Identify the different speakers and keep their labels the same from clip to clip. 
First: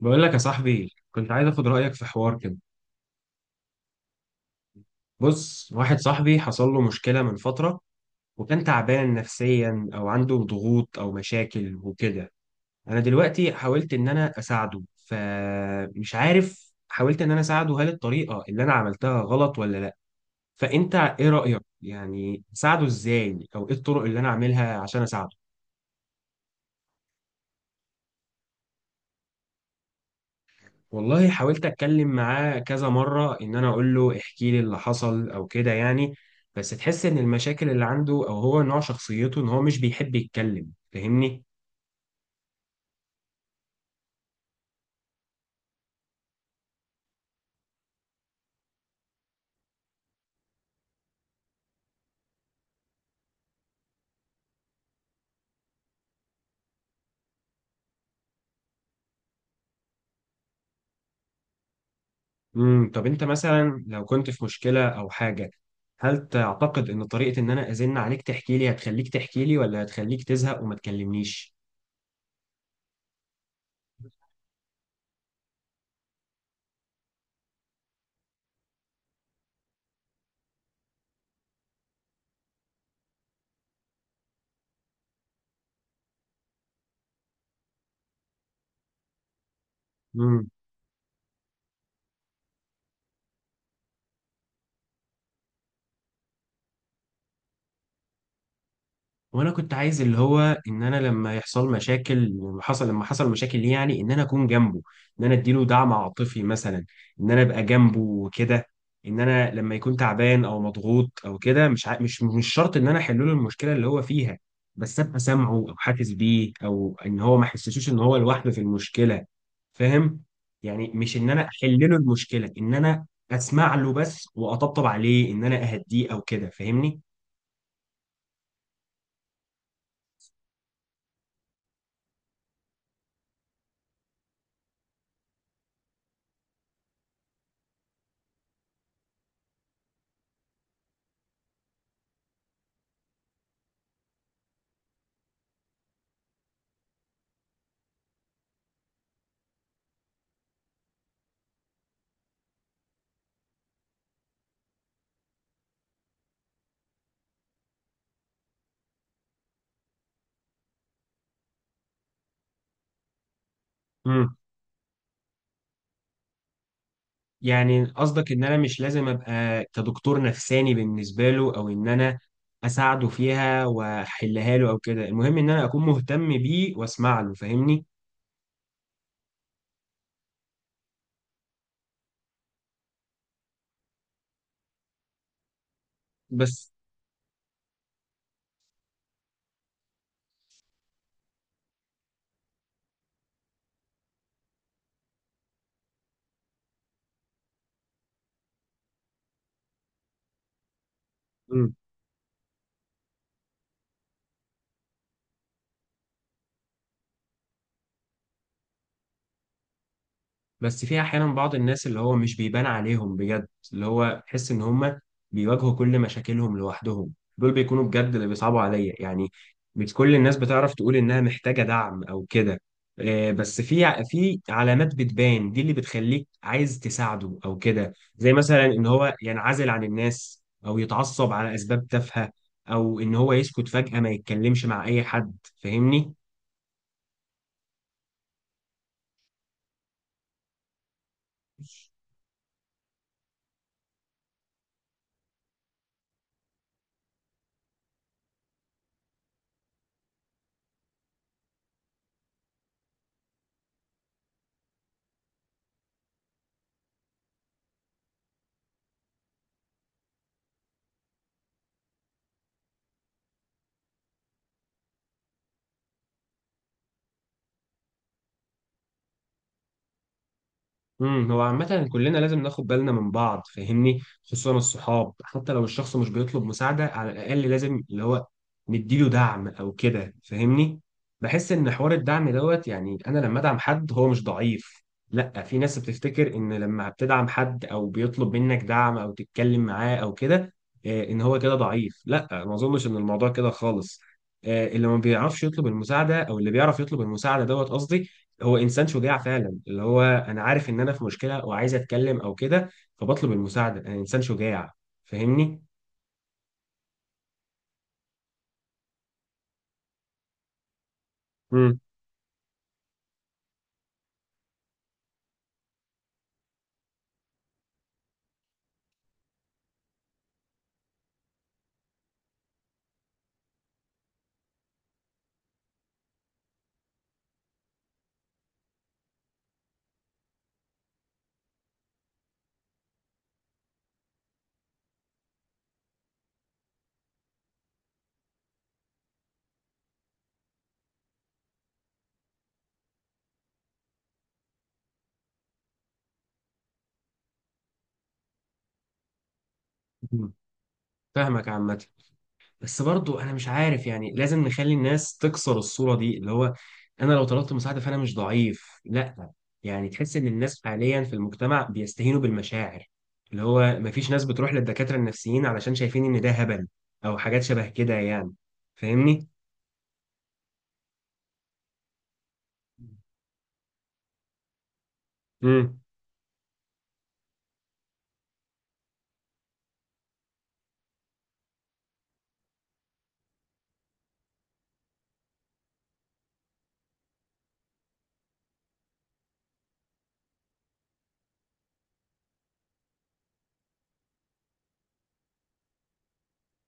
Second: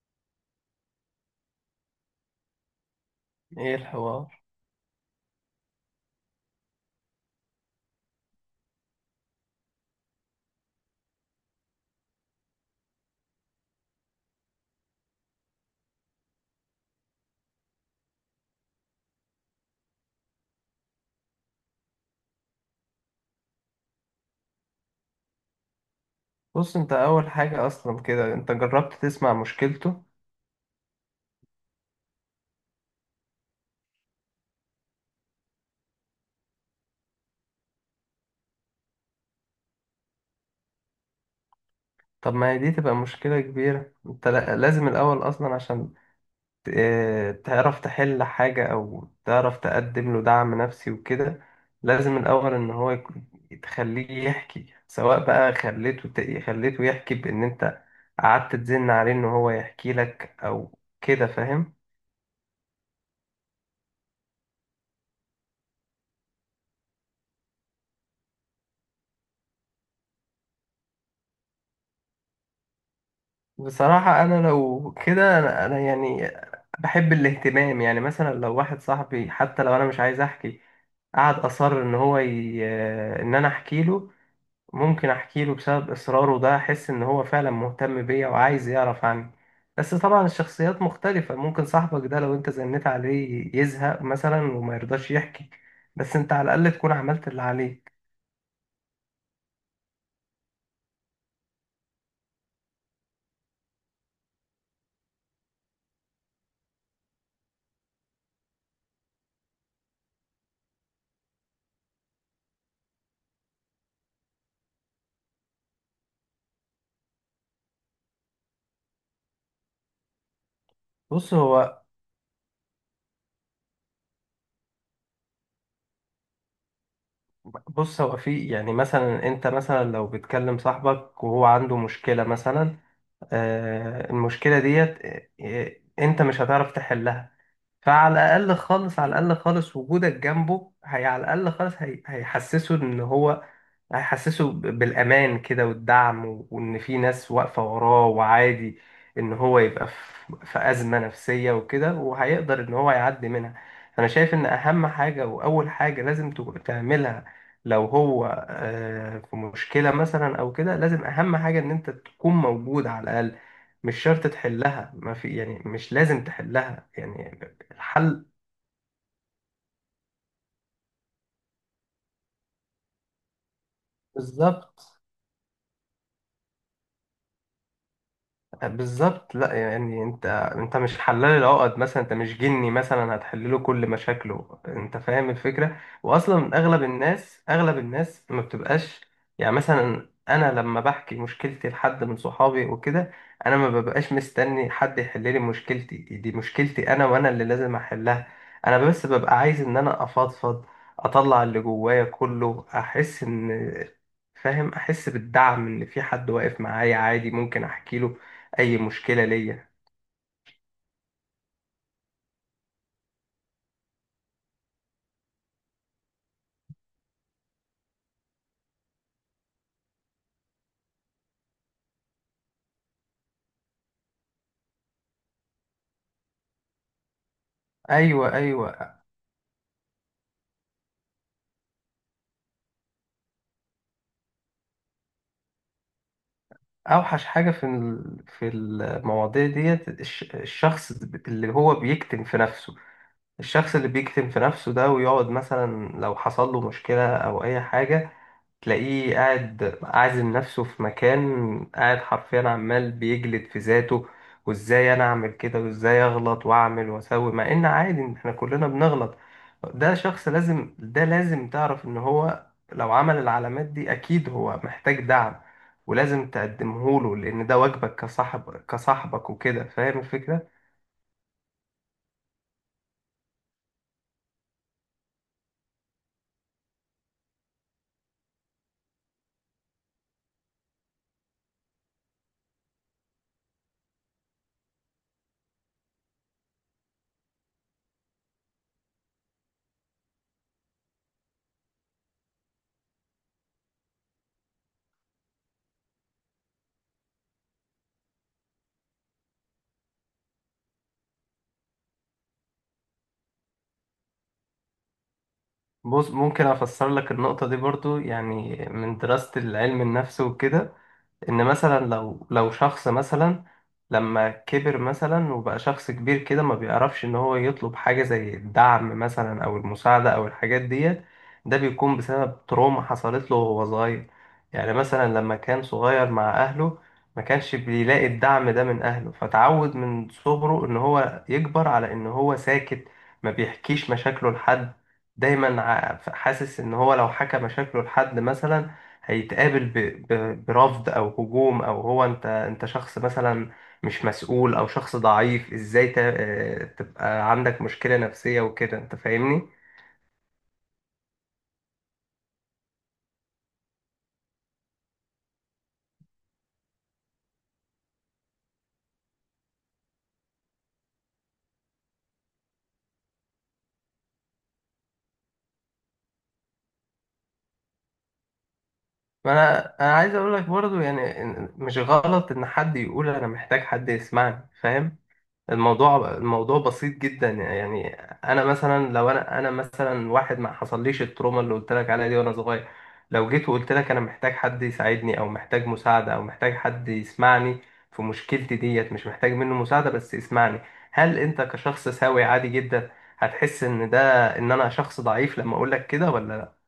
Speaker 1: بقول لك يا صاحبي، كنت عايز اخد رايك في حوار كده.
Speaker 2: ايه الحوار؟
Speaker 1: بص، واحد صاحبي حصل له مشكله من فتره، وكان تعبان نفسيا او عنده ضغوط او مشاكل وكده. انا دلوقتي حاولت ان انا اساعده، فمش عارف، حاولت ان انا اساعده، هل الطريقه اللي انا عملتها غلط ولا لا؟ فانت ايه رايك يعني؟ اساعده ازاي او ايه الطرق اللي انا اعملها عشان اساعده؟
Speaker 2: بص، انت اول حاجة اصلا كده انت جربت تسمع مشكلته؟
Speaker 1: والله حاولت اتكلم معاه كذا مره ان انا اقول له احكي لي اللي حصل او كده يعني. بس تحس ان المشاكل اللي عنده او هو نوع شخصيته ان هو مش بيحب يتكلم، فاهمني؟
Speaker 2: طب ما هي دي تبقى مشكلة كبيرة. انت لازم الاول اصلا عشان تعرف تحل حاجة او تعرف تقدم له دعم نفسي وكده. لازم الاول ان تخليه يحكي، سواء بقى خليته خليته يحكي، بان انت قعدت تزن عليه ان هو يحكي لك او كده، فاهم؟
Speaker 1: طب انت مثلا لو كنت في مشكله او حاجه، هل تعتقد ان طريقه ان انا ازن عليك تحكي لي هتخليك تحكي لي، ولا هتخليك تزهق وما تكلمنيش؟
Speaker 2: بصراحة انا لو كده، أنا يعني بحب الاهتمام. يعني مثلا لو واحد صاحبي حتى لو انا مش عايز احكي، قعد اصر ان هو ي... آه، ان انا احكي له، ممكن احكي له بسبب اصراره ده، احس ان هو فعلا مهتم بيا وعايز يعرف عني. بس طبعا
Speaker 1: إمم.
Speaker 2: الشخصيات مختلفة، ممكن صاحبك ده لو انت زنيت عليه يزهق مثلا وما يرضاش يحكي، بس انت على الاقل تكون عملت اللي عليك.
Speaker 1: وانا كنت عايز اللي هو ان انا لما يحصل مشاكل، لما حصل مشاكل ليه، يعني ان انا اكون جنبه، ان انا اديله دعم عاطفي مثلا، ان انا ابقى جنبه وكده. ان انا لما يكون تعبان او مضغوط او كده، مش عا... مش مش شرط ان انا احل له المشكله اللي هو فيها، بس ابقى سامعه او حاسس بيه، او ان هو ما يحسسوش ان هو لوحده في المشكله، فاهم؟ يعني مش ان
Speaker 2: بص
Speaker 1: انا احل
Speaker 2: هو
Speaker 1: له المشكله، ان انا اسمع له بس واطبطب عليه ان انا اهديه او كده، فاهمني؟
Speaker 2: بص هو في يعني، مثلا انت مثلا لو بتكلم صاحبك وهو عنده مشكلة مثلا، المشكلة ديت انت مش هتعرف تحلها. فعلى الأقل خالص، على الأقل خالص وجودك جنبه، هي على الأقل خالص، هيحسسه إن هو هيحسسه بالأمان كده، والدعم وإن في ناس واقفة وراه، وعادي إن هو يبقى في أزمة نفسية وكده، وهيقدر إن هو يعدي منها. أنا شايف إن أهم حاجة وأول حاجة لازم تعملها لو هو في مشكلة مثلا أو كده، لازم أهم حاجة إن أنت تكون موجود على الأقل. مش شرط تحلها، ما في يعني مش لازم تحلها يعني.
Speaker 1: يعني
Speaker 2: الحل
Speaker 1: قصدك ان انا مش لازم ابقى كدكتور نفساني بالنسبه له، او ان انا اساعده فيها واحلها له او
Speaker 2: بالظبط،
Speaker 1: كده، المهم ان انا اكون مهتم بيه واسمع له، فاهمني؟
Speaker 2: بالظبط. لا يعني انت، انت مش حلال العقد مثلا، انت مش جني مثلا هتحل له كل مشاكله، انت فاهم الفكره. واصلا
Speaker 1: بس
Speaker 2: اغلب الناس، اغلب الناس ما بتبقاش، يعني مثلا انا لما بحكي مشكلتي لحد من صحابي وكده، انا ما ببقاش مستني حد يحل لي مشكلتي، دي مشكلتي انا وانا اللي لازم احلها. انا بس ببقى عايز ان انا افضفض، اطلع اللي جوايا كله، احس ان، فاهم، احس بالدعم ان في حد واقف معايا، عادي ممكن احكي له اي مشكله ليا.
Speaker 1: بس في احيانا بعض الناس اللي هو مش بيبان عليهم بجد، اللي هو تحس ان هم بيواجهوا كل مشاكلهم لوحدهم، دول بيكونوا بجد اللي بيصعبوا عليا يعني. مش كل الناس بتعرف تقول انها محتاجة دعم او كده. آه، بس في في علامات بتبان، دي اللي بتخليك عايز تساعده او كده. زي
Speaker 2: ايوه،
Speaker 1: مثلا ان
Speaker 2: ايوه،
Speaker 1: هو ينعزل عن الناس، او يتعصب على اسباب تافهة، او ان هو يسكت فجأة ما يتكلمش مع اي حد، فاهمني؟
Speaker 2: اوحش حاجه في في المواضيع ديت، الشخص اللي هو بيكتم في نفسه. الشخص اللي بيكتم في نفسه ده ويقعد مثلا لو حصل له مشكله او اي حاجه، تلاقيه قاعد عازم نفسه في مكان، قاعد حرفيا عمال بيجلد في ذاته، وازاي انا اعمل كده، وازاي اغلط واعمل واسوي، مع ان عادي إن احنا كلنا بنغلط. ده شخص لازم، ده لازم تعرف ان هو لو عمل العلامات دي اكيد هو محتاج دعم، ولازم تقدمه له لان ده واجبك كصاحب، كصاحبك وكده، فاهم الفكرة؟
Speaker 1: هو عامة كلنا لازم ناخد بالنا من بعض، فاهمني؟ خصوصا الصحاب. حتى لو الشخص مش بيطلب مساعدة، على الأقل لازم اللي هو نديله دعم أو كده، فاهمني؟ بحس إن حوار الدعم دوت، يعني أنا لما أدعم حد هو مش ضعيف. لأ، في ناس بتفتكر إن لما بتدعم حد أو بيطلب منك دعم أو تتكلم معاه أو كده، آه، إن هو كده ضعيف. لأ، ما أظنش إن الموضوع كده خالص. آه، اللي ما بيعرفش يطلب المساعدة أو اللي بيعرف يطلب المساعدة دوت قصدي، هو انسان شجاع فعلا. اللي هو انا عارف ان انا في مشكله وعايز اتكلم او كده، فبطلب المساعده، انا انسان شجاع، فاهمني؟
Speaker 2: بص ممكن افسر لك النقطة دي برضو يعني من دراسة العلم النفس وكده، ان مثلا
Speaker 1: امم
Speaker 2: لو شخص مثلا لما كبر مثلا وبقى شخص كبير كده، ما بيعرفش ان هو يطلب حاجة زي الدعم مثلا او المساعدة او الحاجات ديت، ده بيكون بسبب تروما حصلت له وهو صغير. يعني مثلا لما كان صغير مع اهله، ما كانش بيلاقي الدعم ده من اهله، فتعود من صغره ان هو يكبر على ان هو ساكت، ما بيحكيش مشاكله لحد. دايما حاسس ان هو لو حكى مشاكله لحد مثلا، هيتقابل برفض او هجوم، او هو انت، انت شخص مثلا مش مسؤول او شخص ضعيف، ازاي ت... آه، تبقى عندك مشكلة نفسية وكده، انت فاهمني؟
Speaker 1: فاهمك عامه، بس برضو انا مش عارف، يعني لازم نخلي الناس تكسر الصوره دي، اللي هو انا لو طلبت مساعده فانا مش ضعيف، لا. يعني تحس ان الناس حاليا في المجتمع بيستهينوا بالمشاعر، اللي هو مفيش ناس بتروح للدكاتره النفسيين علشان شايفين ان ده هبل، او حاجات شبه كده يعني،
Speaker 2: فانا، انا عايز اقول لك برضو يعني مش غلط ان حد
Speaker 1: فاهمني؟
Speaker 2: يقول انا محتاج حد يسمعني، فاهم؟ الموضوع بسيط جدا يعني. انا مثلا لو انا مثلا واحد ما حصليش التروما اللي قلت لك عليها دي وانا صغير، لو جيت وقلت لك انا محتاج حد يساعدني او محتاج مساعده او محتاج حد يسمعني في مشكلتي ديت، مش محتاج منه مساعده بس يسمعني، هل انت كشخص سوي عادي جدا هتحس ان ده، ان انا شخص ضعيف لما اقول لك كده ولا لا؟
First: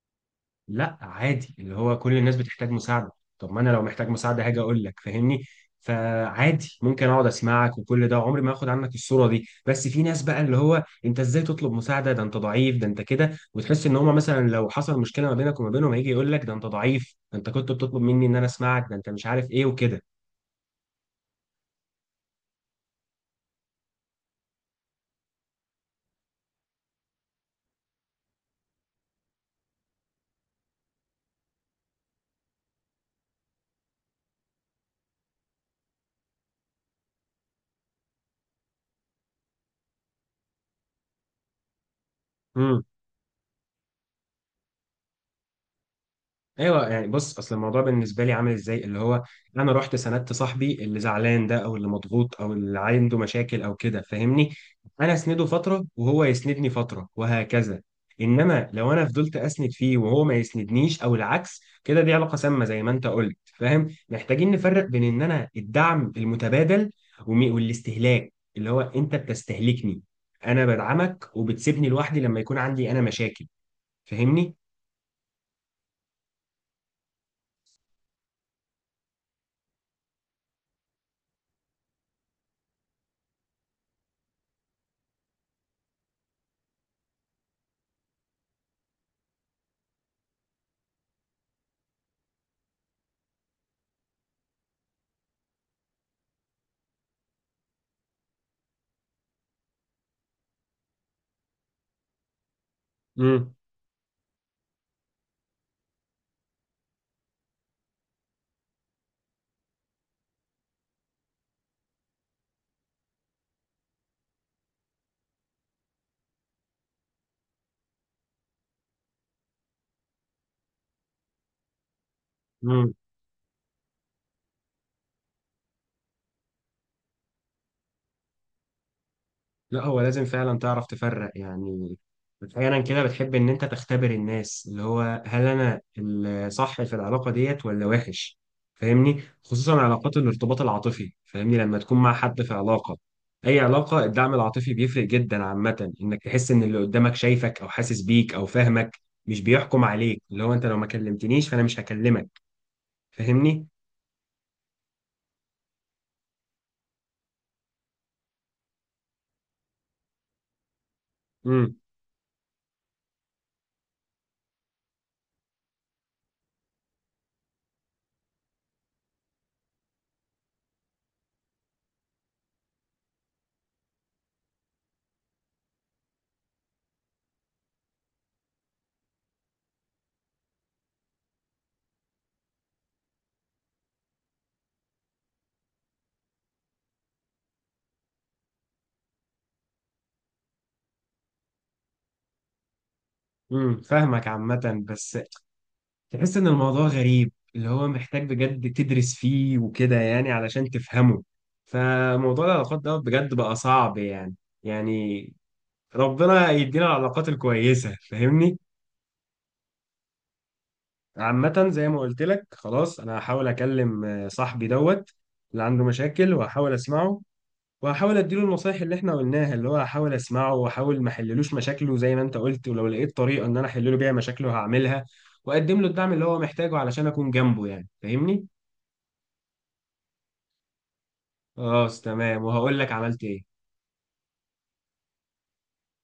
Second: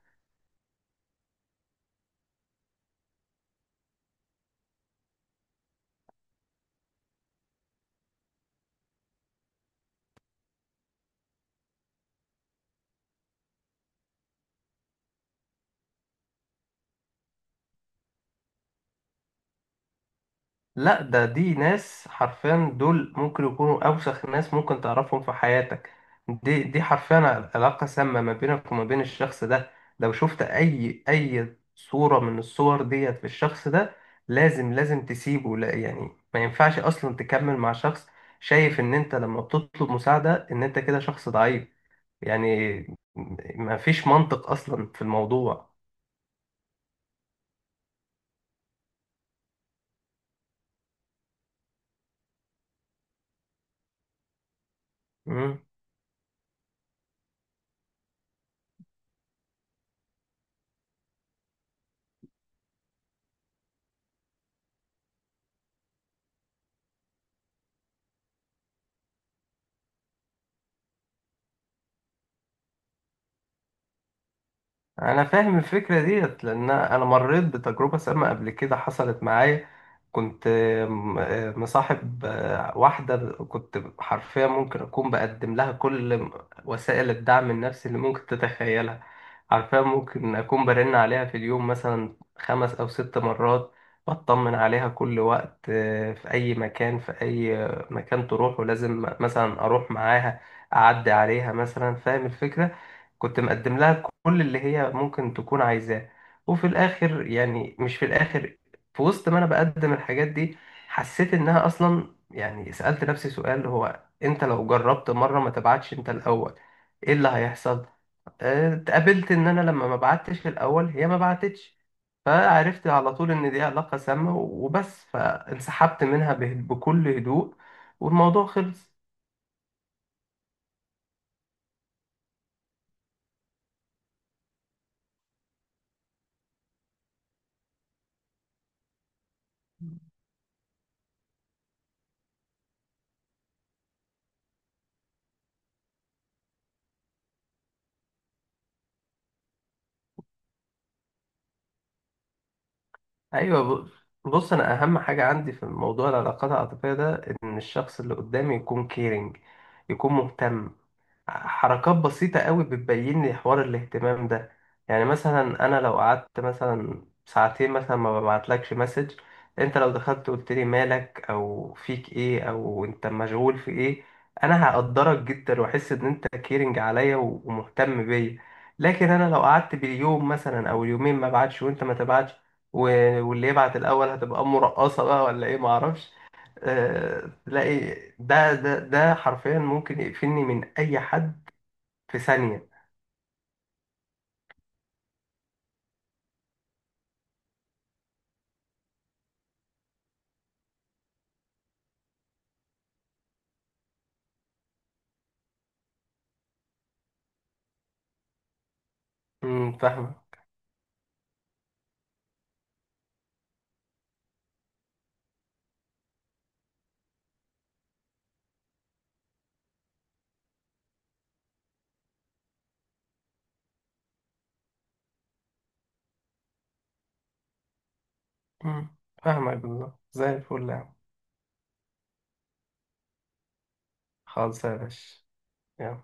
Speaker 1: لا عادي، اللي هو كل الناس بتحتاج مساعدة. طب ما انا لو محتاج مساعدة هاجي اقول لك، فاهمني؟ فعادي ممكن اقعد اسمعك، وكل ده عمري ما اخد عنك الصورة دي. بس في ناس بقى اللي هو انت ازاي تطلب مساعدة، ده انت ضعيف، ده انت كده، وتحس ان هما مثلا لو حصل مشكلة ما بينك وما بينهم هيجي يقول لك ده انت ضعيف، ده انت كنت بتطلب مني ان انا اسمعك، ده انت مش عارف ايه وكده.
Speaker 2: لا، ده دي ناس حرفيا، دول ممكن يكونوا أوسخ ناس ممكن تعرفهم في حياتك. دي دي حرفيا علاقة سامة ما بينك وما بين الشخص ده. لو شفت أي صورة من الصور ديت في الشخص ده، لازم، لازم تسيبه. لا يعني ما ينفعش أصلا تكمل مع شخص شايف إن أنت لما بتطلب مساعدة إن أنت كده شخص ضعيف
Speaker 1: امم.
Speaker 2: يعني. ما فيش منطق أصلا في الموضوع.
Speaker 1: ايوه، يعني بص، اصل الموضوع بالنسبه لي عامل ازاي، اللي هو انا رحت سندت صاحبي اللي زعلان ده، او اللي مضغوط او اللي عنده مشاكل او كده، فاهمني؟ انا اسنده فتره وهو يسندني فتره وهكذا. انما لو انا فضلت اسند فيه وهو ما يسندنيش او العكس كده، دي علاقه سامه زي ما انت قلت، فاهم؟ محتاجين نفرق بين ان انا الدعم المتبادل والاستهلاك، اللي هو انت بتستهلكني، انا بدعمك وبتسيبني لوحدي لما يكون عندي انا مشاكل، فاهمني؟
Speaker 2: انا فاهم الفكره ديت لان انا مريت بتجربه سامه قبل كده، حصلت معايا. كنت مصاحب واحده، كنت حرفيا ممكن اكون بقدم لها كل وسائل الدعم النفسي اللي ممكن تتخيلها. حرفيا ممكن اكون برن عليها في اليوم مثلا خمس او ست مرات، بطمن عليها كل وقت، في اي مكان، في اي مكان تروح ولازم مثلا اروح معاها، اعدي عليها مثلا، فاهم الفكره؟ كنت
Speaker 1: امم،
Speaker 2: مقدم لها كل اللي هي ممكن تكون عايزاه. وفي الاخر يعني، مش في الاخر، في وسط ما انا بقدم الحاجات دي، حسيت انها اصلا، يعني سألت نفسي سؤال، هو انت لو جربت مرة ما تبعتش انت الاول ايه اللي هيحصل؟ اتقابلت ان انا لما ما بعتش الاول هي ما بعتتش، فعرفت على طول ان دي علاقة سامة وبس، فانسحبت منها بكل هدوء، والموضوع خلص.
Speaker 1: لا هو لازم فعلا تعرف تفرق يعني. احيانا كده بتحب ان انت تختبر الناس، اللي هو هل انا الصح في العلاقه ديت ولا وحش، فاهمني؟ خصوصا علاقات الارتباط العاطفي، فاهمني؟ لما تكون مع حد في علاقه، اي علاقه، الدعم العاطفي بيفرق جدا عامه. انك تحس ان اللي قدامك شايفك او حاسس بيك او فاهمك، مش بيحكم عليك، اللي هو انت لو ما كلمتنيش فانا مش هكلمك، فاهمني؟
Speaker 2: ايوه، بص، انا اهم حاجه عندي في موضوع العلاقات العاطفيه ده ان الشخص اللي قدامي يكون كيرنج، يكون مهتم.
Speaker 1: امم
Speaker 2: حركات بسيطة قوي بتبين لي حوار الاهتمام ده. يعني مثلا أنا لو قعدت مثلا ساعتين مثلا ما ببعتلكش مسج، أنت لو دخلت قلت لي مالك أو فيك إيه أو أنت مشغول في إيه، أنا هقدرك جدا وأحس إن أنت كيرنج عليا ومهتم بيا. لكن أنا لو قعدت باليوم مثلا أو اليومين ما بعتش وأنت ما تبعتش، واللي يبعت الأول هتبقى مرقصة بقى ولا إيه، معرفش. تلاقي ده حرفيا ممكن يقفلني من أي حد في ثانية.
Speaker 1: امم فاهمك عامه، بس تحس ان الموضوع غريب، اللي هو محتاج بجد تدرس فيه وكده يعني علشان تفهمه. فموضوع العلاقات ده بجد بقى صعب يعني، يعني ربنا يدينا العلاقات الكويسة، فاهمني؟
Speaker 2: امم، فاهمة.
Speaker 1: عامة زي ما قلت لك، خلاص انا هحاول اكلم آه، صاحبي دوت اللي عنده مشاكل، وهحاول اسمعه، وهحاول اديله النصايح اللي احنا قلناها، اللي هو هحاول اسمعه واحاول ما احللوش مشاكله زي ما انت قلت، ولو لقيت طريقة ان انا احلله بيها مشاكله هعملها، واقدم له الدعم اللي هو محتاجه علشان اكون جنبه يعني، فاهمني؟
Speaker 2: امم، فاهمة بالله، زي الفل يا عم.
Speaker 1: خلاص، تمام، وهقول لك عملت ايه.
Speaker 2: خالص يا باشا. يلا.